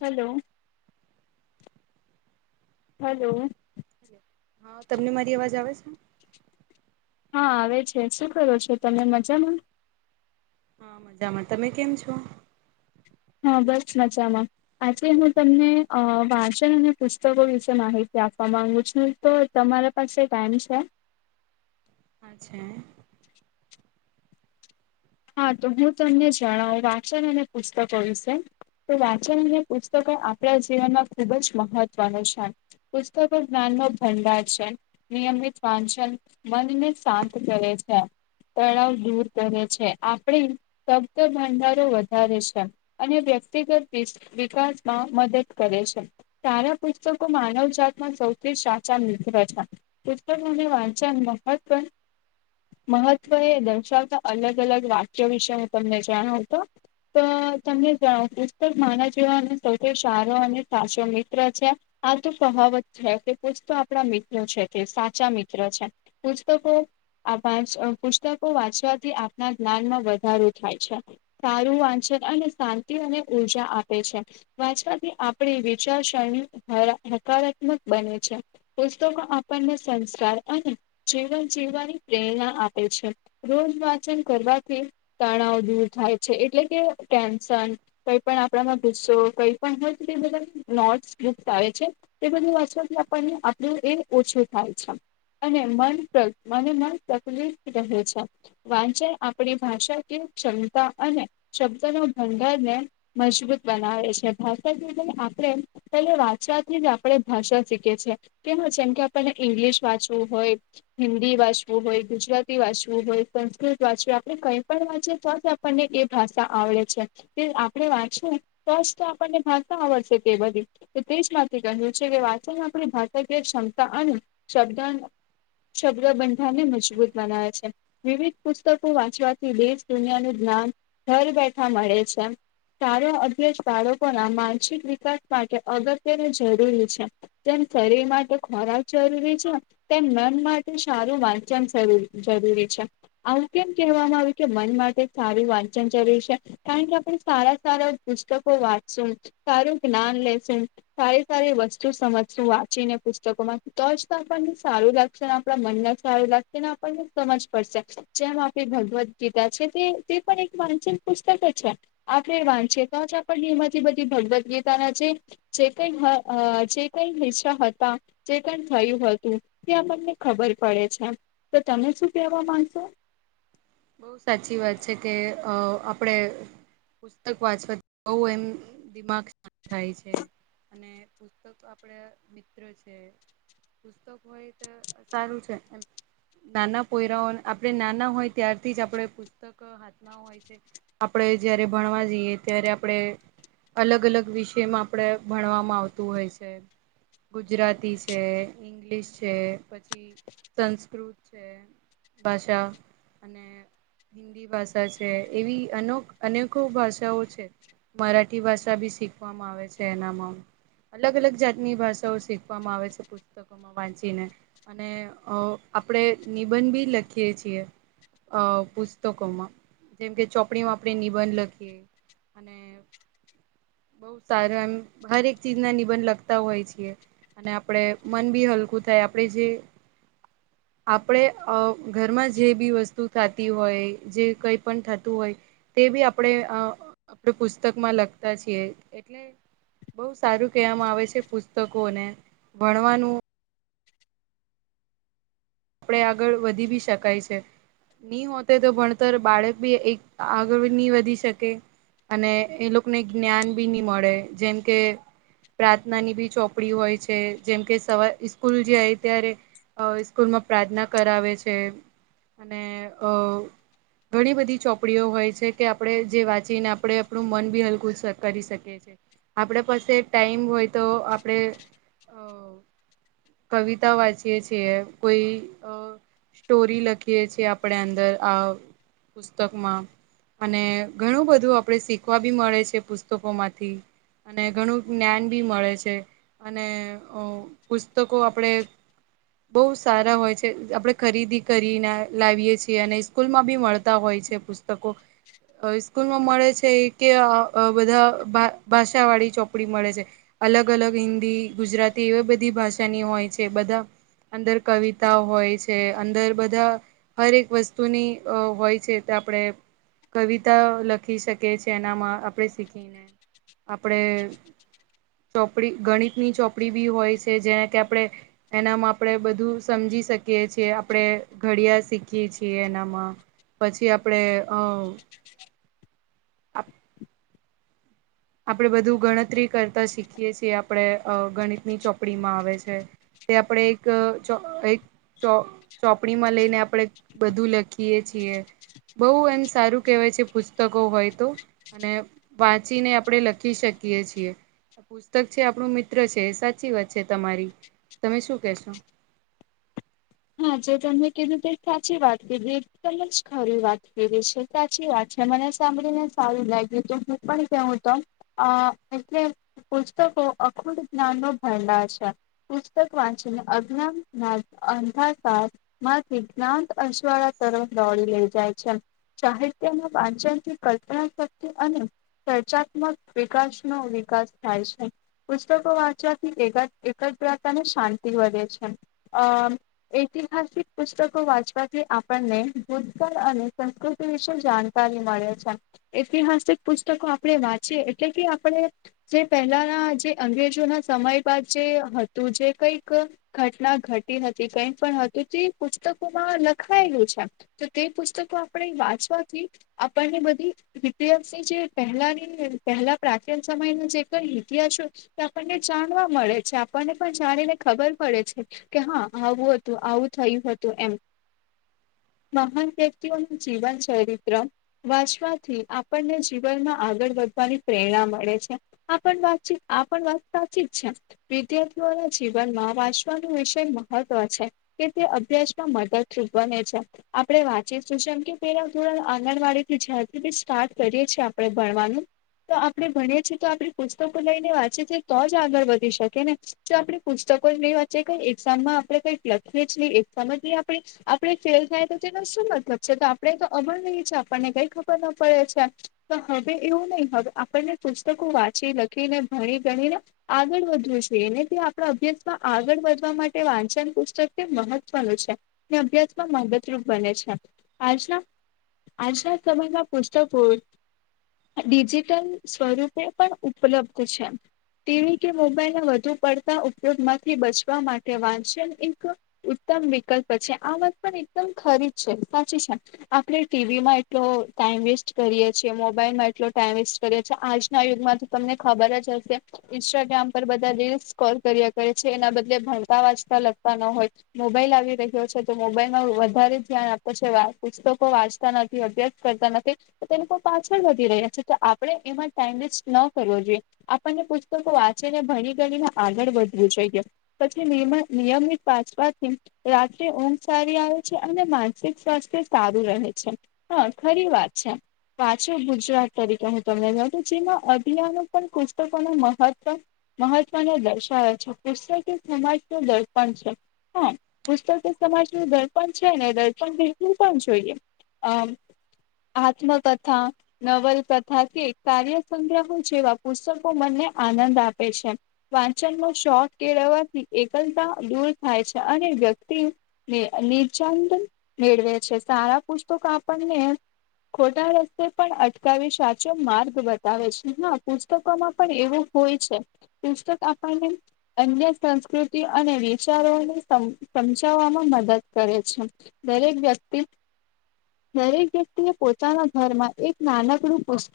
Hello. Hello. હા તમને મારી અવાજ આવે છે. હા આવે છે શું કરો છો તમમે મજામાં. હા મજામાં તમે કેમ છો. હા બસ મજામાં આજે હું તમને અ વાંચન અને પુસ્તકો વિશે માહિતી ક આપવા માંગુ છ તો તમારા પાસે ટાઈમ છે. અચ છેા. હા તો હું તમને જણાવું વાચન અને પુસ્તકો વિશે તો વાચન અને પુસ્તકો પણ આપણા જીવનમાં ખુબ જ મહત્વનું છે. પુસ્તકો જ્ઞાન ન ભંડચન નિયમિત વાંચન મનને શાંત કરે છે. તળાવ દૂર કરે છે. આપણી શબ્દ ભંડારો વધારે છે અને વ્યક્તિગત વિકાસમાં મદદ કરે છે તારા પુસ્તકો માનવ જાતમાં સૌથી સાચા મિત્ર છે. પુષ્પકોને વાંચન મહત્વ મહત્વ એ દર્શાવતા અલગ અલગ વાક્યો વિશે હું તમને જણાવ તો તો તમને જણાવ પુસ્તક માના જેવા સૌથી સારો અને સાચો મિત્ર છે આ તો કહાવત છે કે પૂછ તો આપણા મિત્ર છે સાચા મિત્ર છે પુતકો વા પુસ્તકો વાંચવાથી ના જ્ઞાનમાં વધારો થાય છે સારું વાંચન અને શાંતિ અને ઉર્જા આપે છે વાંચવાથી આપણી વિચારસરણી હકારાત્મક બને છે પુસ્તકો આપણને સંસ્કાર અને જીવન જીવવાની પ્રેરણા આપે છે રોજ કરવાથી તણાવ દૂર થાય છે એટલે કે ટેન્શન કઈ પણ આપણામાં કઈ પણ હોય બધા નોટસ બુક આવે છે તે બધું વાતથી આપણને આપણું એ ઓછું થાય છે અને મન મને મન પ્રફુલ્લિત રહે છે વાંચે આપણી ભાષા કે ક્ષમતા અને શબ્દ ન ભંડારને મજબૂત બનાવે છે ભાષાથીંદ આપણે પ વાંચવાથી જ આપણે ભાષા શીખે છી કે જેમ કે આપણને ઈંગ્લિશ વાંચવું હોય હિન્દી વાંચવું હોય ગુજરાતી વાંચવું હોય સંસ્કૃત વાંચવી આપણે કંઈ પણ વાંચીએ તો જ આપણને એ ભાષા આવડે છે તે આપણે વાંચી તો આપણને ભાષા આવડશે તે બધી તેજ માંથી કહ્યું છે કે વાચન આપણી ભાષા ક્ષમતા અને શબ્દ શબ્દબંધાને મજબૂત બનાવે છે વિવિધ પુસ્તકો વાંચવાથી દેશ દુનિયાનું જ્ઞાન ઘર બેઠા મળે છે સારો અભ્યાસ બાળકોના માનસિક વિકાસ માટે અગત્યની જરૂરી છે તેમ શરીર માટે ખોરાક જરૂરી છે તેમ મન માટે સારું વાંચન જરૂરી છે આવું કેમ કહેવામાં આવ્યું કે મન માટે સારું વાંચન જરૂરી છે કારણ કે આપડ સારા સારા પુસ્તકો વાંચસુ સારું જ્ઞાન લસુ સારી સારી વસ્તુ સમજશું વાંચીને પુસ્તકોમાંથી તો જ આપણને સારું લાગશે ને આપણા મનને સારું લાગશે ને આપણને સમજ પડશે જેમ આપણી ભગવદ્ ગીતા છે તે તે પણ એક વાંચિત પુસ્તક જ છે આપણે વાંચિત પણમાંથી બધી ભગવદ્ ગીતાના જે કઈ જે કઈ હિસ્સા હતા જે ક થયું હતું તે આપને ખબર પડે છે તો તમે શું કેવા માંગ તો બહુ સાચી વાત છે કે અ આપડે પુસ્તક વાંચવાથી બહ એમ દિમાગ શા થાય છે અને પુસ્તક આપડે મિત્ર છે પુસ્તક હોય તો સારું છે એમ નાના કોયરાઓ આપડે નાના હોય ત્યારથી જ આપણે પુસ્તક હાથમાં હોય છે આપણે જય્યારે ભણવા જઈએ ત્યારે આપણે અલગ અલગ વિષયમાં આપણેે ભણવામાં આવતું હોય છે ગુજરાતી છે ઈંગ્લિશ છે પછી સંસ્કૃત છે ભાષા અને હિન્દી ભાષા છે એવીનો અનેકો ભાષાઓ છે મરાઠી ભાષા બી શીખવામાં આવે છે એનામાં અલગ અલગ જાતની ભાષાઓ શીખવામાં આવે છે પુસ્તકોમાં વાંચીને અને આપણેે નિબંધ બી લખીએ છીએ અ પુસ્તકોમાં જેમ કે ચોપડીઓ આપણે નિબંધ લખીએ અનેને બઉ સારું એમ હરેક ચીજ ના નિબંધ લગતા હોય છેીએ અને આપણેે મન બી હલકું થાય આપણે જે આપડે ઘરમાં જે બી વસ્તુ થાતી હોય જે કઈ પણ થતું હોય તે બી આપણે આપ પુસ્તકમાં લગતા છીએ એટલે બહુ સારું કહેવામાં આવે છે પુસ્તકોને ભણવાનું આપણે આગળ વધી બી શકાય છે નહી હોતે તો ભણતર બાળક બી એક આગળ નહી વધી શકે અને એ લોકોને જ્ઞાન બી નહી મળે જેમ કે પ્રાર્થના ની બી ચોપડી હોય છે જેમકે સવા સ્કૂલ જાય ત્યારે સ્કૂલમાં પ્રાર્થના કરાવે છે અને અ ઘણી બધી ચોપડીઓ હોય છે કે આપણે જે વાંચીને આપણે આપણું મન બી હલકું સ કરી શકીએ છીએ આપણે પાસે ટાઈમ હોય તો આપણે અ કવિતા વાંચીએ છીએ કોઈ અ સ્ટોરી લખીએ છીએ આપણે અંદર આવ પુસ્તકમાં અને ઘણું બધું આપણે શીખવા બી મળે છે પુસ્તકો માંથી અને ઘણું જ્ઞાન ભી મળે છે અને અ પુસ્તકો આપણે બહુ સારા હોય છે આપણે ખરીદી કરીને લાવીએ છીએ અને સ્કૂલમાં બી મળતા હોય છે પુસ્તકો તકો હવે સ્કૂલ માં મળે છે કે અ અ બધા ભા ભાષા વાળી ચોપડી મળે છે અલગ અલગ હિન્દી ગુજરાતી એવી બધી ભાષાની હોય છે બધા અંદર કવિતા હોય છે અંદર બધા હરેક વસ્તુની અ હોય છે ત આપણે કવિતા લખી શકીએ છીએ એનામાં આપણે શીખીને આપણે ચોપડી ગણિતની ચોપડી બી હોય છે જેને કે આપણે એનામાં આપણે બધું સમજી શકીએ છીએ આપણે ઘડિયા શીખીએ છીએ એનામાં પછી આપણેે અ આપણેે બધું ગણતરી કરતા શીખીએ છીએ આપણે અ ગણિતની ચોપડીમાં આવે છે તે આપણે એક ચો એક ચો ચોપડી માં લઈને આપણે બધું લખીએ છીએ છીએ બઉ એમ સારું કહેવાય છે પુસ્તકો હોય તો અને વાંચીને આપણે લખી શકીએ છીએ પુસ્તક છે આપણું મિત્ર છે સાચી વાત છે તમારી તમે શું કેશો હા જે તમે કીધું તે સાચી વાત કીધી એકદમ જ ખરી વાત કીધી છે સાચી વાત મને સાંભળીને સારું લાગ્યું તું હું પણ કેવું તો અ એટલે પુસ્તક અખુટ જ્ઞાન નો ભંડાર છે પુસ્તક વાંચીને અજ્ઞાન ના [unintelligible] માંથી જ્ઞાન અજવાળા તરફ દોડી લઈ જાય છે સાહિત્યના વાચનથી કલ્પના શક્તિ અને ચર્ચાત્મક વિકાસ ન વિકાસ થાય છે પુસ્તકો વાંચવાથી એકા એકાગ્રતા અને શાંતિ વધે છે અ ઐતિહાસિક પુસ્તકો વાંચવાથી આપણને ભૂતકાળ અને સંસ્કૃતિ વિશે જાણતા જાણકારી મળે છે ઐતિહાસિક પુસ્તકો આપણે વાંચીએ એટલે કે આપણે જે પહેલાના જે અંગ્રેજો ના સમય બાદ જે હતું જે કઈક ઘટના ઘટી હતી કઈક પણ હતું તે પુસ્તકોમાં લખાયેલું છે તો તે પુસ્તકો આપણે વાંચવાથી આપણને બધી ઇતિહાસની જે પહેલાની પહેલા પ્રાચીન સમયનો જે કઈ ઇતિહાસ આપણને જાણવા મળે છે આપણને પણ જાણીને ખબર પડે છે કે હા આવું હતું તો આવું થયું હતું એમ મહાન વ્યક્તિઓનું જીવન ચરિત્ર વાંચવાથી આપણને જીવન માં આગળ વધ ફરી પ્રેરણા મળે છે આ પણ વાતચીત આ વાત સાચી છે વિદ્યાર્થીઓ ના જે જીવનમાં વાંચવાનું વિષય મહત્વ છે કે તે અભ્યાસમાં મદદરૂપ બને છે આપણે વાંચી શું કે પહેલા ધોરણ આંગણવાડી જ્યાંથી બી સ્ટાર્ટ કરીએ છીએ આપણે ભણવાનું તો આપણે ભણીએ છીએ તો આપણે પુસ્તકો લઈને વાંચીએ છીએ તો જ આગળ વધી શકે ને જો આપણે પુસ્તક લોકો એ વચે કે એક્ઝામ માં આપણે કઇંક લખી એ જ ન એક સમજ આપ આપણે ફેલ થાય તો તેનો શું મતલબ છે તો આપણે તો અભણ રહીએ છે આપણને ને કંઈક ખબર ના પડે છે પણ હવે એવું નહી હવે આપણને પુસ્તકો વાંચી લખીને ભણ ણી આગળ વધવું જોઈએને તે આપણા અભ્યાસમાં આગળ વધવા માટે વાંચન પુસ્તક મહત્વનું છે અભ્યાસમાં મદદરૂપ બને છે આજના આશા સમાના પુષ્કો ડિજિટલ સ્વરૂપે પણ ઉપલબ્ધ છે ટીવી કે મોબાઈલ ના વધુ પડતા ઉપયોગમાંથી બચવા માટે વાંચન એક ઉત્તમ વિકલ્પ છે આ વત પણ એકદમ ખરી જ છે સાચી છે આપણે ટીવીમાં એટલો ટાઈમ વેસ્ટ કરીએ છીએ મોબાઈલમાં એટલો ટાઈમ વેસ્ટ કરીએ છીએ આજના યુગમાં તો તમને ખબર જ ઇન્સ્ટાગ્રામ પર બધા રીલ્સ સ્કોર કર્યા કરે છે એના બદલે ભણતા વાંચતા લગતા ન હોય મોબાઈલ આવી રહ્યો છે તો મોબાઈલમાં વધારે ધ્યાન આપે છે પુસ્તકો વાંચતા નથી અભ્યાસ નથી પાછળ વધી રહ્યા છે આપણે એ ટાઈમ વેસ્ટ ન કરવો જોઈએ પુસ્તકો વાંચીને ભણી કરીને આગળ વધવું જોઈએ પછી નિયમિત પાછ થી રાત્રે ઊંઘ સારી આવે છે અને માનસિક સ્વાસ્થ્ય સારું રહે છે હા ખરી વાત છે પાછું ગુજરાત તરીકે હું તમને કઉં જેમાં અભિયાનો પણ પુસ્તકો ન મહત્વ મહત્વને દર્શાવો છે પુસ્તક સમાજ ન દર્પણ છે હા પુસ્ત સમાજ ન દર્પણ છે ને દર્પણ બિલકુલ પણ જોઈએ હ આત્મકથા નવલકથા કે કાર્યસંગ્રામો જેવા પુસ્તકો મને આનંદ આપે છે વાંચન નો શોખ કેળવવાથી એકલતા દૂર થાય છે અને વ્યક્તિ નિચંદ મેળવે છે સારા પુસ્તકો આપણને ખોટા રસ્તે પણ અટકાવી સાચો માર્ગ બતાવે છે હા પુસ્તકોમાં પણ એવું હોય છે પુસ્તક આપણને અન્ય સંસ્કૃતિ અને વિચારોની સમજાવવામાં મદદ કરે છે દરેક વ્યક્તિ દરેક વ્યક્તિ એ પોતાના ઘરમાં એક નાનકડું પસ્ત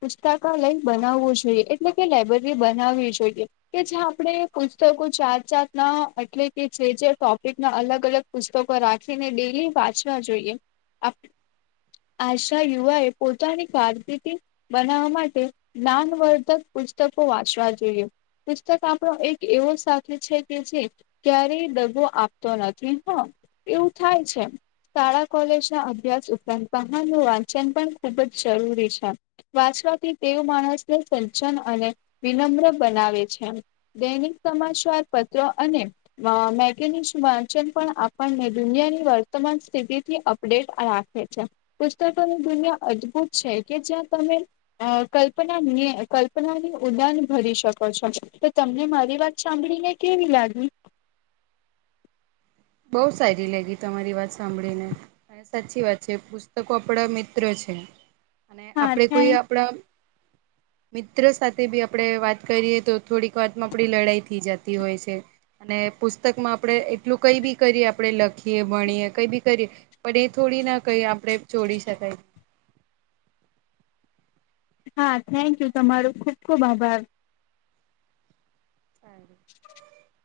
પુસ્તકાલય બન બ જોએ એટલે કે લાયબ્રેરી બનાવવી જોઈએ કે જ્યાં આપણે પુસ્તકો ચત સાત ના એટલે કે જે જે ટોપિક ના અલગ અલગ પુસ્તકો રાખીને ડેલી વાંચવા જોઈએ અફ આશા યુવા એ પોતાની કારકિર્દી બનાવવા માટે નાનવર્ધક પુસ્તકો વાંચવા જોઈએ પુસ્તક આપણો એક એવો સા છે કે જે ક્યારે દગો આપતો નથી હ એવું થાય છે શાળા કોલેજ ના અભ્યાસ ઉપરાંત વાહનનું વાંચન પણ ખુબ જ જરૂરી છે તે માણસને સચન અને વિનમ્ર બનાવે છે દૈનિક સમાજ વિશ્વાસ પત્ર અને મેગનચન પણ આપણને દુનિયાની વર્તમાન સ્થિતિ થી અપડેટ રાખે પુસ્તકોની દુનિયા અદભુત છે કે જ્યાં તમે કલ્પના કલ્પના ની ઉદાન ભરી શકો છો તો તમને મારી વાત સાંભળીને કેવી લાગી બહુ સારી લાગી તમારી વાત સાંભળીને અને સાચી વાત છે, પુસ્તકો આપડા મિત્ર છે, અને હા આપણેે કોઈ થેન્ક આપણા [inaudible] મિત્રો સાથે બી આપણે વાત કરીએ તો થોડીક વાતમાં આપડી લડાઈ થઈ જતી હોય છે. અને પુસ્તક માં આપડે એટલુંક કઈ બી કરીએ આપણે લખીએ ભણીએ કઈ બી કરીએ પણ એ થોડી ના કઈ આપણે જોડી શકાય હા થેન્ક યુ તમારું ખુબ ખુબ આભાર. [inaudible]